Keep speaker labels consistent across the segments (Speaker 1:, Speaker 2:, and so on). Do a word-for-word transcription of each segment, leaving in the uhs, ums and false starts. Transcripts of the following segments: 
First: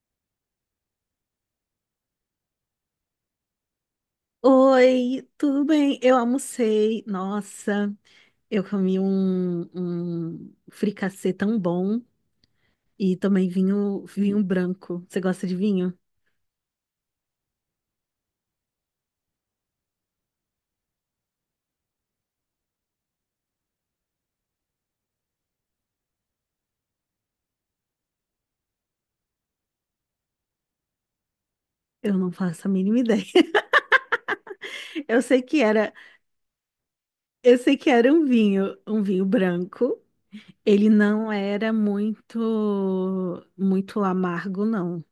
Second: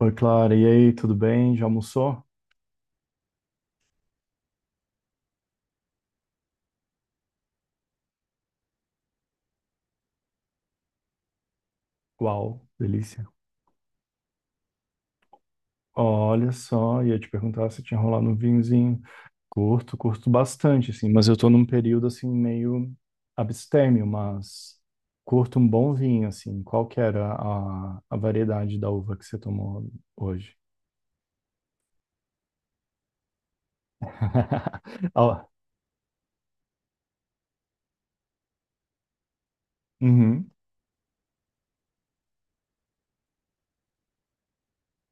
Speaker 1: Oi, Clara. E aí, tudo bem? Já almoçou?
Speaker 2: Oi, tudo bem? Eu almocei. Nossa, eu comi um, um fricassê tão bom
Speaker 1: Uau,
Speaker 2: e
Speaker 1: delícia.
Speaker 2: também vinho, vinho branco. Você gosta de vinho?
Speaker 1: Olha só, ia te perguntar se tinha rolado um vinhozinho. Curto, curto bastante, assim, mas eu tô num período, assim, meio abstêmio, mas curto um bom vinho, assim. Qual que era a, a variedade da uva que você tomou hoje?
Speaker 2: Eu não faço a mínima ideia. Eu sei
Speaker 1: Ó,
Speaker 2: que era, eu sei que era um vinho, um vinho branco.
Speaker 1: uhum.
Speaker 2: Ele não era muito, muito amargo, não.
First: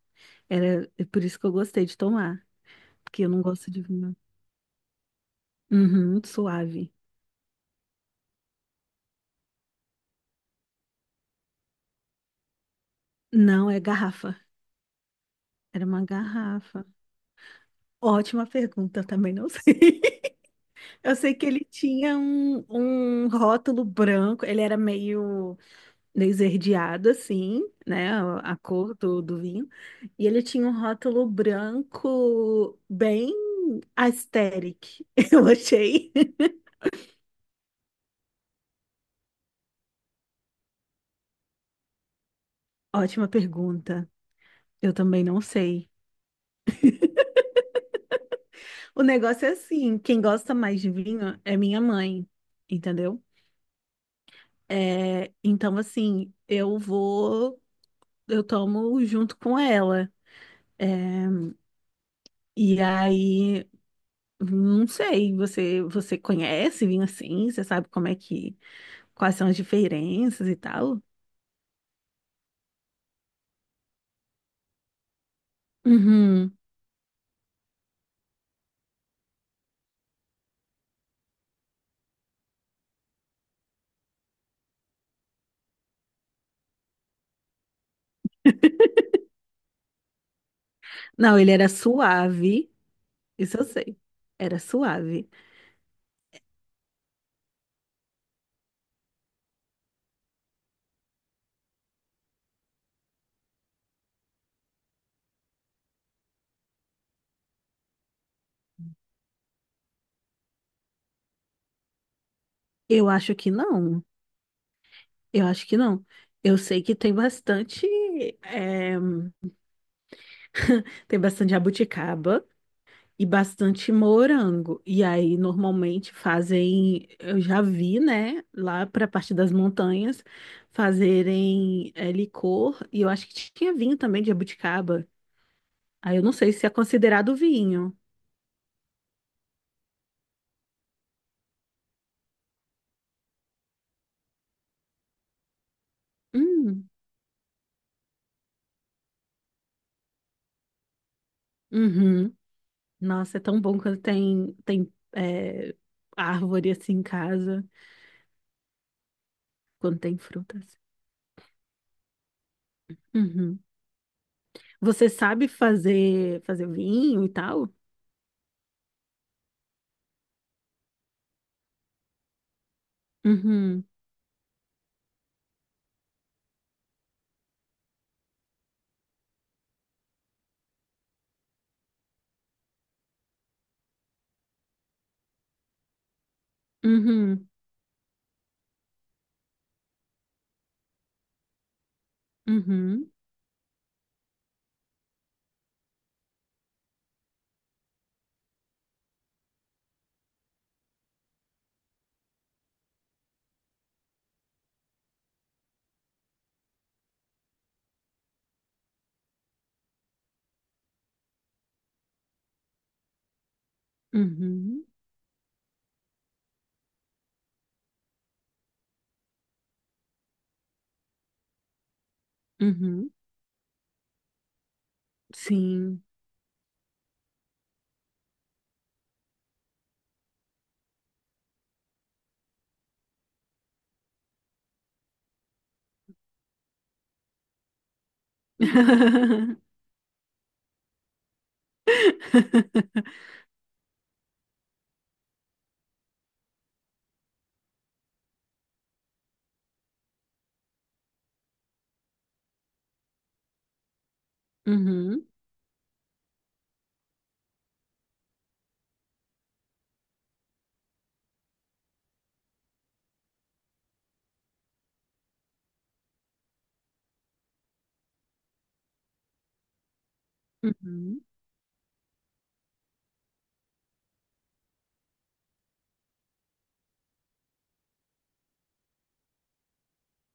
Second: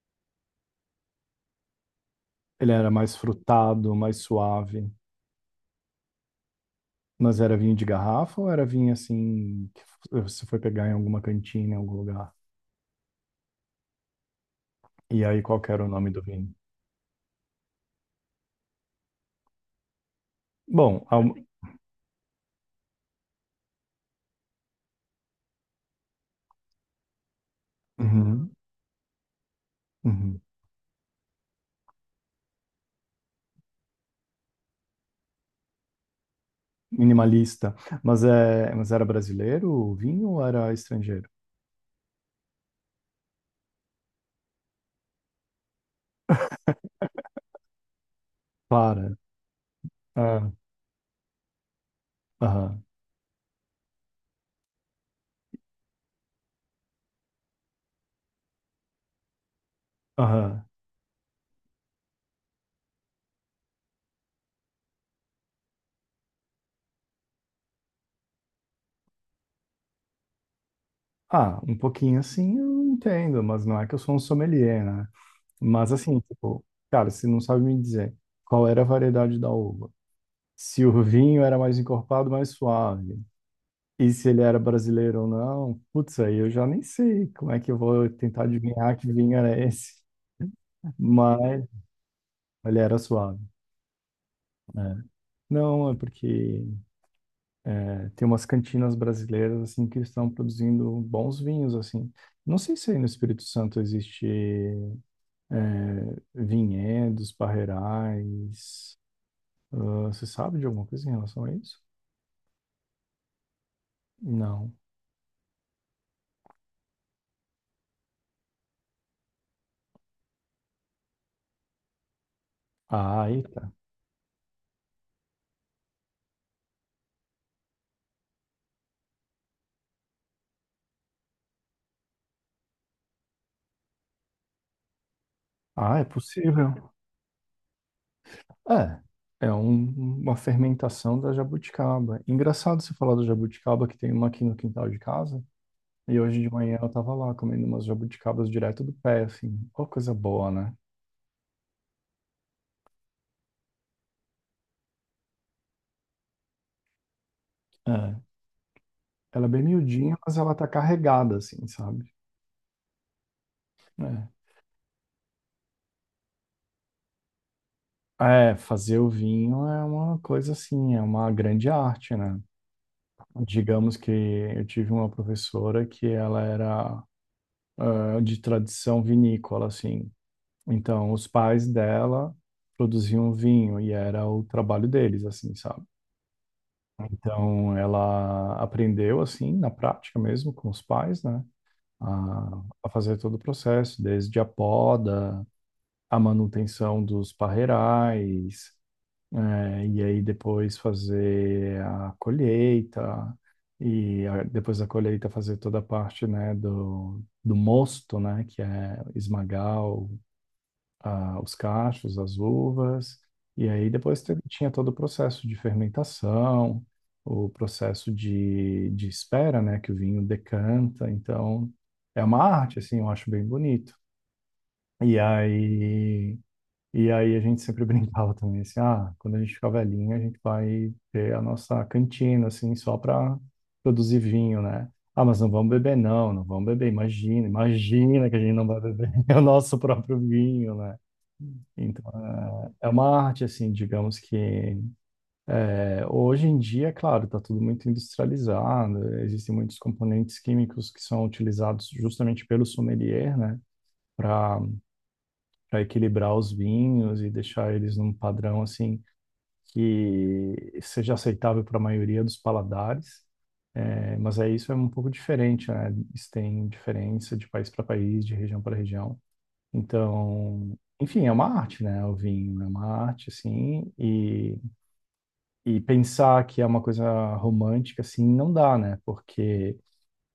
Speaker 2: Era é por isso que eu gostei de tomar,
Speaker 1: Ele era mais
Speaker 2: porque eu não gosto de
Speaker 1: frutado,
Speaker 2: vinho.
Speaker 1: mais suave,
Speaker 2: Uhum, suave.
Speaker 1: mas era vinho de garrafa ou era vinho, assim, que você foi pegar em alguma cantina, em algum lugar?
Speaker 2: Não, é garrafa.
Speaker 1: E aí, qual que era
Speaker 2: Era
Speaker 1: o
Speaker 2: uma
Speaker 1: nome do vinho?
Speaker 2: garrafa. Ótima pergunta, eu também não sei.
Speaker 1: Bom,
Speaker 2: Eu
Speaker 1: ao-
Speaker 2: sei que ele tinha um, um rótulo branco, ele era meio, meio esverdeado, assim, né? A
Speaker 1: uhum,
Speaker 2: a cor do, do vinho. E
Speaker 1: uhum.
Speaker 2: ele tinha um rótulo branco bem aesthetic, eu achei.
Speaker 1: Minimalista. Mas, é, mas era brasileiro o vinho ou era estrangeiro?
Speaker 2: Ótima pergunta. Eu também não sei. O
Speaker 1: Para.
Speaker 2: negócio é assim, quem
Speaker 1: Ah,
Speaker 2: gosta mais de vinho é minha mãe,
Speaker 1: aham,
Speaker 2: entendeu? É, então, assim, eu vou, eu tomo junto com ela.
Speaker 1: aham.
Speaker 2: é, E aí, não sei, você você conhece vinho assim? Você sabe como é que, quais são as diferenças e tal?
Speaker 1: Ah, um pouquinho assim eu entendo, mas não é que eu sou um sommelier, né? Mas assim,
Speaker 2: Uhum.
Speaker 1: tipo, cara, você não sabe me dizer qual era a variedade da uva. Se o vinho era mais encorpado, mais suave. E se ele era brasileiro ou não, putz, aí eu já nem sei como é que eu vou tentar adivinhar que vinho era esse.
Speaker 2: Não, ele
Speaker 1: Mas
Speaker 2: era suave,
Speaker 1: Ele era suave.
Speaker 2: isso eu sei. Era suave.
Speaker 1: Não, é porque é, tem umas cantinas brasileiras assim que estão produzindo bons vinhos assim. Não sei se aí no Espírito Santo existe vinhedos, parreirais. Ah, você sabe de alguma coisa em relação a isso?
Speaker 2: Eu acho que não.
Speaker 1: Não.
Speaker 2: Eu acho que não. Eu sei que tem bastante, é, tem bastante jabuticaba. E
Speaker 1: Ah, eita.
Speaker 2: bastante morango. E aí, normalmente fazem, eu já vi, né, lá para a parte das montanhas, fazerem é, licor, e eu acho que tinha vinho também de jabuticaba.
Speaker 1: Ah, é
Speaker 2: Aí eu não sei se é
Speaker 1: possível.
Speaker 2: considerado vinho.
Speaker 1: É. É um- uma fermentação da jabuticaba. Engraçado você falar da jabuticaba, que tem uma aqui no quintal de casa. E hoje de manhã eu
Speaker 2: Hum,
Speaker 1: tava lá comendo umas jabuticabas direto do pé, assim. Ó, coisa boa, né?
Speaker 2: uhum. Nossa, é tão bom quando tem, tem é, árvore assim em casa,
Speaker 1: É. Ela é bem
Speaker 2: quando
Speaker 1: miudinha,
Speaker 2: tem
Speaker 1: mas ela tá
Speaker 2: frutas.
Speaker 1: carregada, assim, sabe?
Speaker 2: Uhum.
Speaker 1: É.
Speaker 2: Você sabe fazer, fazer vinho e tal?
Speaker 1: É, fazer o vinho é uma coisa assim, é uma grande arte, né?
Speaker 2: Uhum,
Speaker 1: Digamos que eu tive uma professora que ela era ah, de tradição vinícola, assim. Então, os pais dela produziam vinho e era o trabalho deles, assim, sabe?
Speaker 2: uhum,
Speaker 1: Então, ela aprendeu, assim, na prática mesmo, com os pais, né? A, a
Speaker 2: uhum,
Speaker 1: fazer todo o processo, desde a poda, a manutenção dos parreirais, eh, e aí depois fazer a colheita, e a- depois da colheita fazer toda a parte, né, do, do mosto, né, que é esmagar o- a- os cachos, as uvas, e aí depois teve- tinha
Speaker 2: uhum,
Speaker 1: todo o processo de fermentação, o processo de, de espera, né, que o vinho decanta, então é uma arte, assim, eu
Speaker 2: uhum.
Speaker 1: acho bem bonito. E
Speaker 2: Sim.
Speaker 1: aí, e aí a gente sempre brincava também, assim, ah, quando a gente ficar velhinho, a gente vai ter a nossa cantina, assim, só para produzir vinho, né? Ah, mas não vamos beber, não, não vamos beber, imagina, imagina que a gente não vai beber o nosso próprio vinho, né? Então, é é uma arte, assim, digamos que é, hoje em dia, claro, está tudo muito industrializado, existem muitos componentes químicos que são utilizados justamente pelo sommelier, né? Para
Speaker 2: Uhum,
Speaker 1: para equilibrar os vinhos e deixar eles num padrão, assim, que seja aceitável para a maioria dos paladares, é, mas é isso é um pouco diferente, né? Isso tem diferença de país para país, de região para região. Então,
Speaker 2: uhum,
Speaker 1: enfim, é uma arte, né? O vinho é uma arte, assim, e, e pensar que é uma coisa romântica, assim, não dá, né? Porque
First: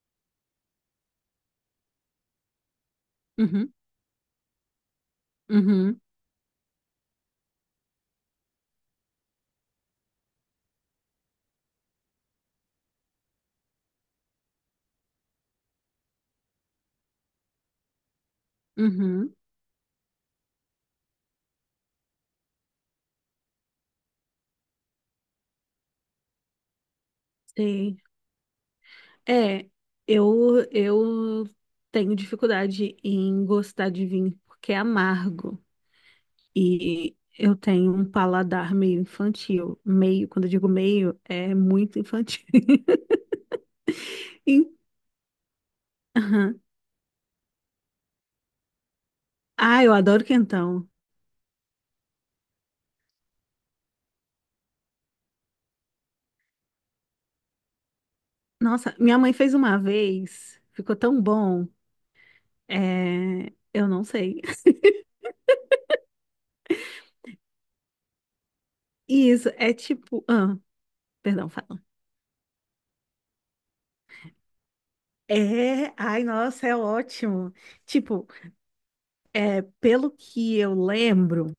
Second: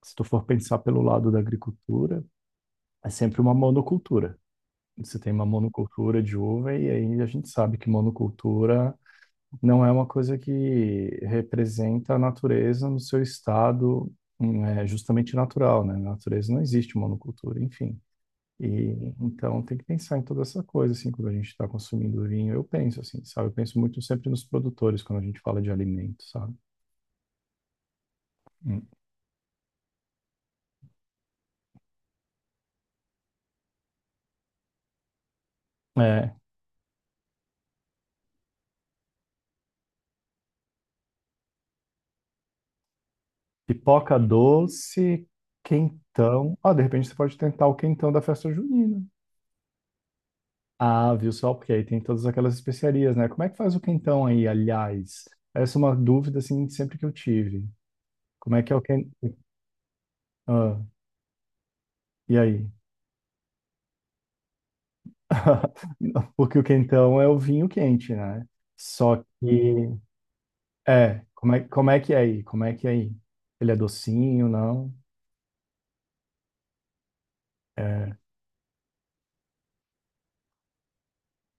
Speaker 1: se tu for pensar pelo lado da agricultura, é sempre uma
Speaker 2: uhum,
Speaker 1: monocultura. Você tem uma
Speaker 2: uhum,
Speaker 1: monocultura de uva, e aí a gente sabe que monocultura não é uma coisa que representa a natureza no seu estado, hum, é, justamente natural, né? Na natureza não existe monocultura, enfim. E
Speaker 2: uhum.
Speaker 1: então tem que pensar em toda essa coisa, assim, quando a gente está consumindo vinho, eu penso assim, sabe? Eu penso muito sempre nos produtores quando a gente fala de alimento, sabe?
Speaker 2: Sei.
Speaker 1: Hum.
Speaker 2: É, eu, eu tenho dificuldade em gostar de vinho porque é amargo.
Speaker 1: É,
Speaker 2: E eu tenho um paladar meio infantil. Meio, quando eu digo meio, é muito infantil.
Speaker 1: pipoca
Speaker 2: E-
Speaker 1: doce, quentão.
Speaker 2: aham.
Speaker 1: Ah, de repente você pode tentar o quentão da festa junina.
Speaker 2: Ah, eu adoro quentão.
Speaker 1: Ah, viu só? Porque aí tem todas aquelas especiarias, né? Como é que faz o quentão aí, aliás? Essa é uma dúvida, assim, sempre que eu tive. Como é que é o
Speaker 2: Nossa,
Speaker 1: quentão?
Speaker 2: minha mãe fez uma vez,
Speaker 1: Ah,
Speaker 2: ficou tão bom.
Speaker 1: e aí?
Speaker 2: É, eu não sei.
Speaker 1: Porque o quentão é o vinho quente, né? Só
Speaker 2: Isso, é
Speaker 1: que...
Speaker 2: tipo. Ah,
Speaker 1: É,
Speaker 2: perdão,
Speaker 1: como é,
Speaker 2: fala.
Speaker 1: como é que é aí? Como é que é aí? Ele é docinho, não?
Speaker 2: É, ai, nossa, é ótimo.
Speaker 1: É.
Speaker 2: Tipo, pelo que eu lembro,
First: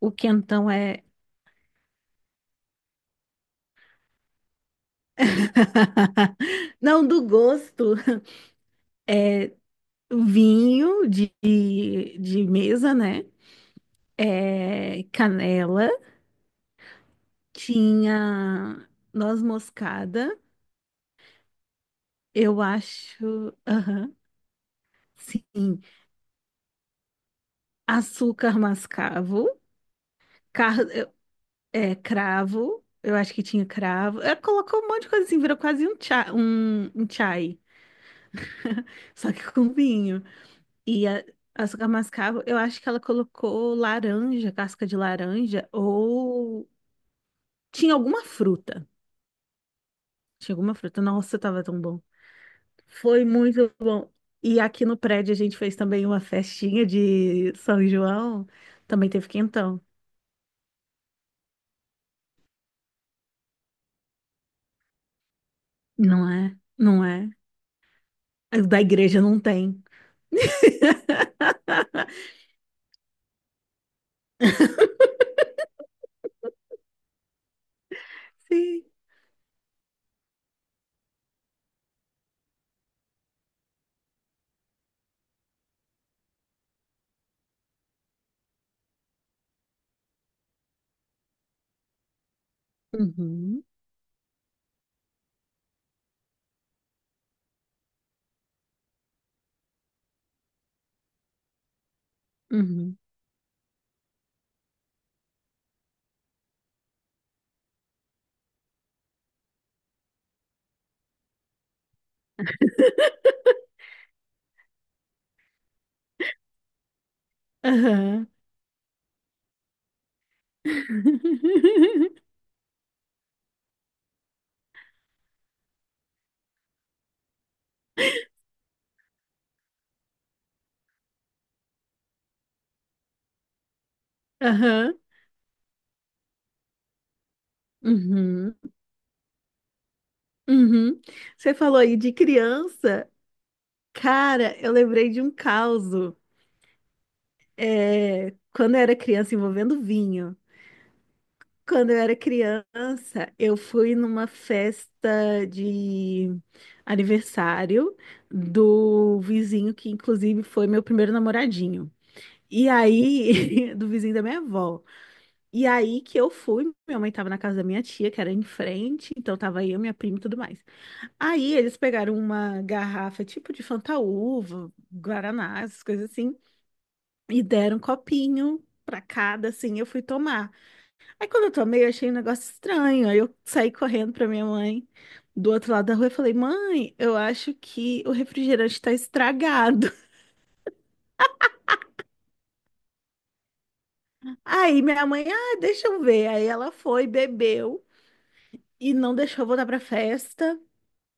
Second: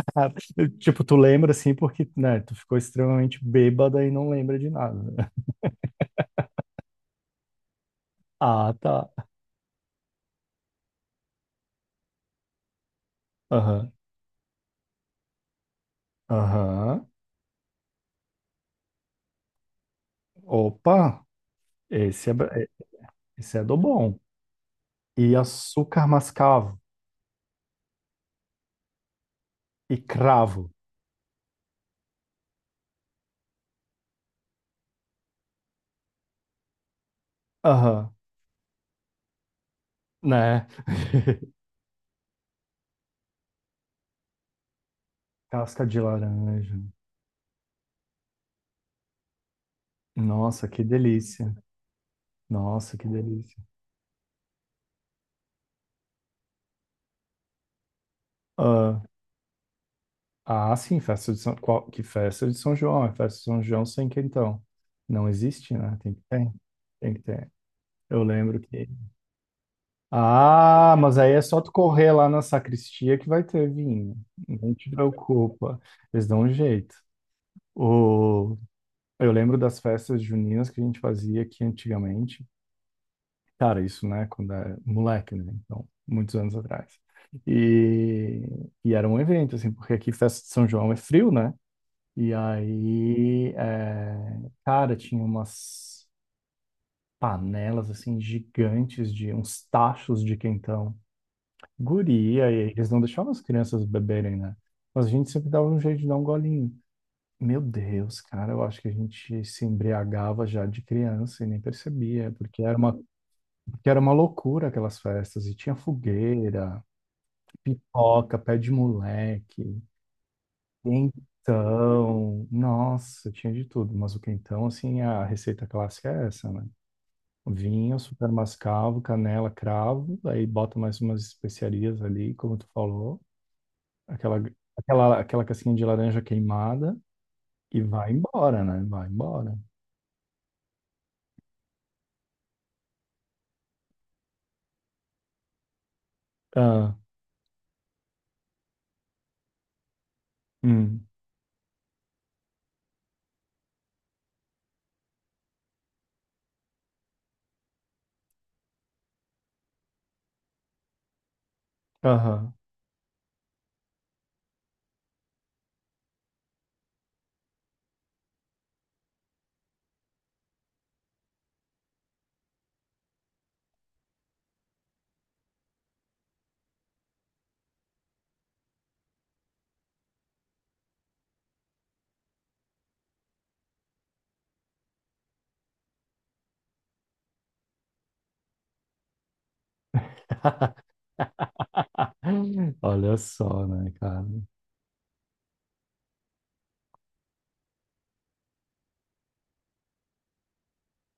Speaker 2: o
Speaker 1: Ah,
Speaker 2: quentão é.
Speaker 1: tipo, tu lembra, assim, porque, né? Tu ficou extremamente bêbada e não lembra de nada.
Speaker 2: Não, do gosto.
Speaker 1: Ah, tá.
Speaker 2: É vinho de, de mesa, né?
Speaker 1: Aham.
Speaker 2: É canela.
Speaker 1: Aham.
Speaker 2: Tinha noz moscada,
Speaker 1: Opa! Esse é,
Speaker 2: eu acho.
Speaker 1: esse é do
Speaker 2: Aham,
Speaker 1: bom. E
Speaker 2: sim.
Speaker 1: açúcar mascavo.
Speaker 2: Açúcar mascavo.
Speaker 1: E cravo.
Speaker 2: É, cravo. Eu acho que tinha cravo. Ela colocou um monte de coisa assim, virou quase um chá, um, um chai,
Speaker 1: Aham,
Speaker 2: só que com vinho.
Speaker 1: né?
Speaker 2: E a, açúcar mascavo, eu acho que ela colocou laranja, casca de laranja,
Speaker 1: Casca de
Speaker 2: ou
Speaker 1: laranja.
Speaker 2: tinha alguma fruta. Tinha
Speaker 1: Nossa,
Speaker 2: alguma
Speaker 1: que
Speaker 2: fruta. Nossa,
Speaker 1: delícia.
Speaker 2: tava tão bom.
Speaker 1: Nossa, que
Speaker 2: Foi
Speaker 1: delícia.
Speaker 2: muito bom. E aqui no prédio a gente fez também uma festinha de São João.
Speaker 1: Ah,
Speaker 2: Também teve quentão.
Speaker 1: ah, sim, festa de São... Qual... Que festa de São João? É festa de São João sem quentão. Não existe, né? Tem que
Speaker 2: Não
Speaker 1: ter.
Speaker 2: é? Não
Speaker 1: Tem que
Speaker 2: é?
Speaker 1: ter. Eu lembro
Speaker 2: O Da
Speaker 1: que...
Speaker 2: igreja não tem.
Speaker 1: Ah, mas aí é só tu correr lá na sacristia que vai ter vinho. Não te preocupa. Eles dão um jeito. O
Speaker 2: Sim.
Speaker 1: Eu lembro das festas juninas que a gente fazia aqui antigamente. Cara, isso, né, quando é moleque, né? Então, muitos anos atrás. E, e era um evento, assim, porque aqui festa de São João é frio, né? E aí,
Speaker 2: Uhum,
Speaker 1: é, cara, tinha umas panelas, assim, gigantes de uns tachos de quentão. Guria, e eles
Speaker 2: uhum.
Speaker 1: não deixavam as crianças beberem, né? Mas a gente sempre dava um jeito de dar um golinho. Meu Deus, cara, eu acho que a gente se embriagava já de criança e nem percebia, porque era uma, porque era uma loucura aquelas festas, e tinha fogueira,
Speaker 2: Aham.
Speaker 1: pipoca, pé de moleque, quentão, nossa, tinha de tudo, mas o quentão, assim, a receita clássica é essa, né? Vinho, super mascavo, canela, cravo, aí bota mais umas especiarias ali, como tu falou, aquela,
Speaker 2: Aham.
Speaker 1: aquela, aquela casquinha de laranja queimada, e vai
Speaker 2: Uhum.
Speaker 1: embora, né? Vai embora.
Speaker 2: Uhum. Você falou aí de criança. Cara, eu lembrei de um causo. É, quando eu era criança, envolvendo vinho.
Speaker 1: Hum,
Speaker 2: Quando eu era criança, eu fui numa festa de aniversário do vizinho, que inclusive foi meu primeiro namoradinho.
Speaker 1: aham.
Speaker 2: E aí, do vizinho da minha avó. E aí que eu fui, minha mãe tava na casa da minha tia, que era em frente, então tava eu, minha prima e tudo mais. Aí eles pegaram uma garrafa tipo de Fantaúva, Guaraná, essas coisas assim, e deram um copinho pra cada, assim, eu fui tomar. Aí quando eu tomei, eu achei um negócio estranho, aí eu saí correndo pra minha mãe do outro lado da rua e falei, mãe, eu acho que o refrigerante tá estragado.
Speaker 1: Olha só, né, cara?
Speaker 2: Aí minha mãe, ah, deixa eu ver. Aí ela foi, bebeu e não deixou eu voltar pra festa.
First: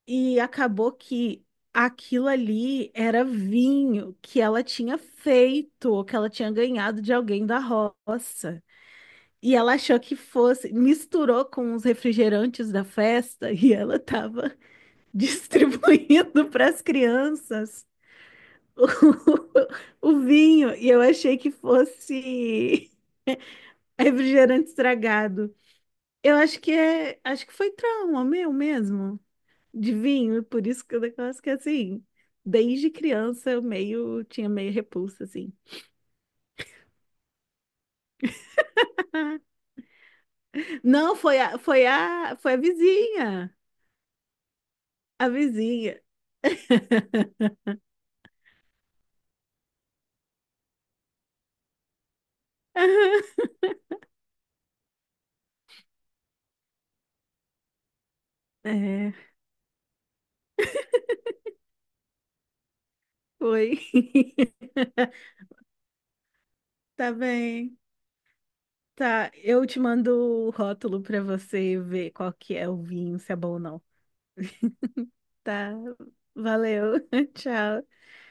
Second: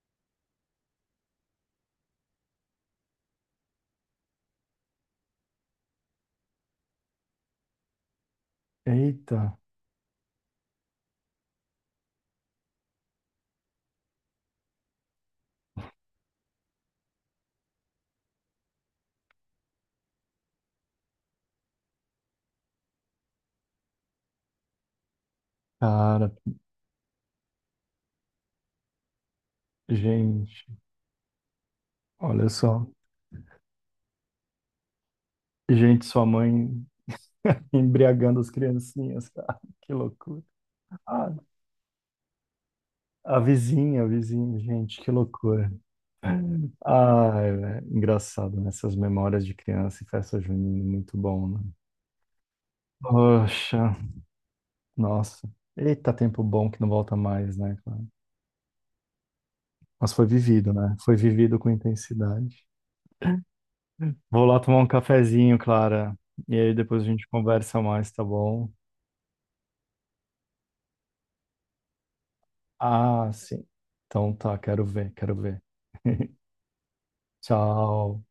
Speaker 2: E acabou que aquilo ali era vinho que ela tinha feito, que ela tinha ganhado de alguém da roça. E
Speaker 1: Eita,
Speaker 2: ela achou que fosse, misturou com os refrigerantes da festa e ela estava distribuindo para as crianças o, o vinho. E eu achei que fosse refrigerante estragado.
Speaker 1: cara,
Speaker 2: Eu acho que é, acho que foi trauma meu mesmo, de vinho,
Speaker 1: gente,
Speaker 2: por isso que o negócio é que assim,
Speaker 1: olha só.
Speaker 2: desde criança eu meio tinha meio repulsa assim.
Speaker 1: Gente, sua mãe embriagando as criancinhas,
Speaker 2: Ah,
Speaker 1: cara, que loucura.
Speaker 2: Não,
Speaker 1: Ah,
Speaker 2: foi a foi a foi a
Speaker 1: a
Speaker 2: vizinha,
Speaker 1: vizinha, a vizinha, gente, que
Speaker 2: a
Speaker 1: loucura.
Speaker 2: vizinha.
Speaker 1: Ai, velho, engraçado, né? Essas memórias de criança e festa junina, muito bom, né? Poxa, nossa. Eita, tempo bom que não volta mais, né, cara?
Speaker 2: É,
Speaker 1: Mas foi vivido, né? Foi vivido com intensidade.
Speaker 2: foi.
Speaker 1: Vou lá tomar um cafezinho, Clara. E aí depois a
Speaker 2: Tá
Speaker 1: gente
Speaker 2: bem.
Speaker 1: conversa mais, tá bom?
Speaker 2: Tá, eu te mando o rótulo pra você ver qual que é o vinho,
Speaker 1: Ah,
Speaker 2: se é bom ou
Speaker 1: sim.
Speaker 2: não.
Speaker 1: Então tá, quero ver, quero ver.
Speaker 2: Tá. Valeu. Tchau.
Speaker 1: Tchau.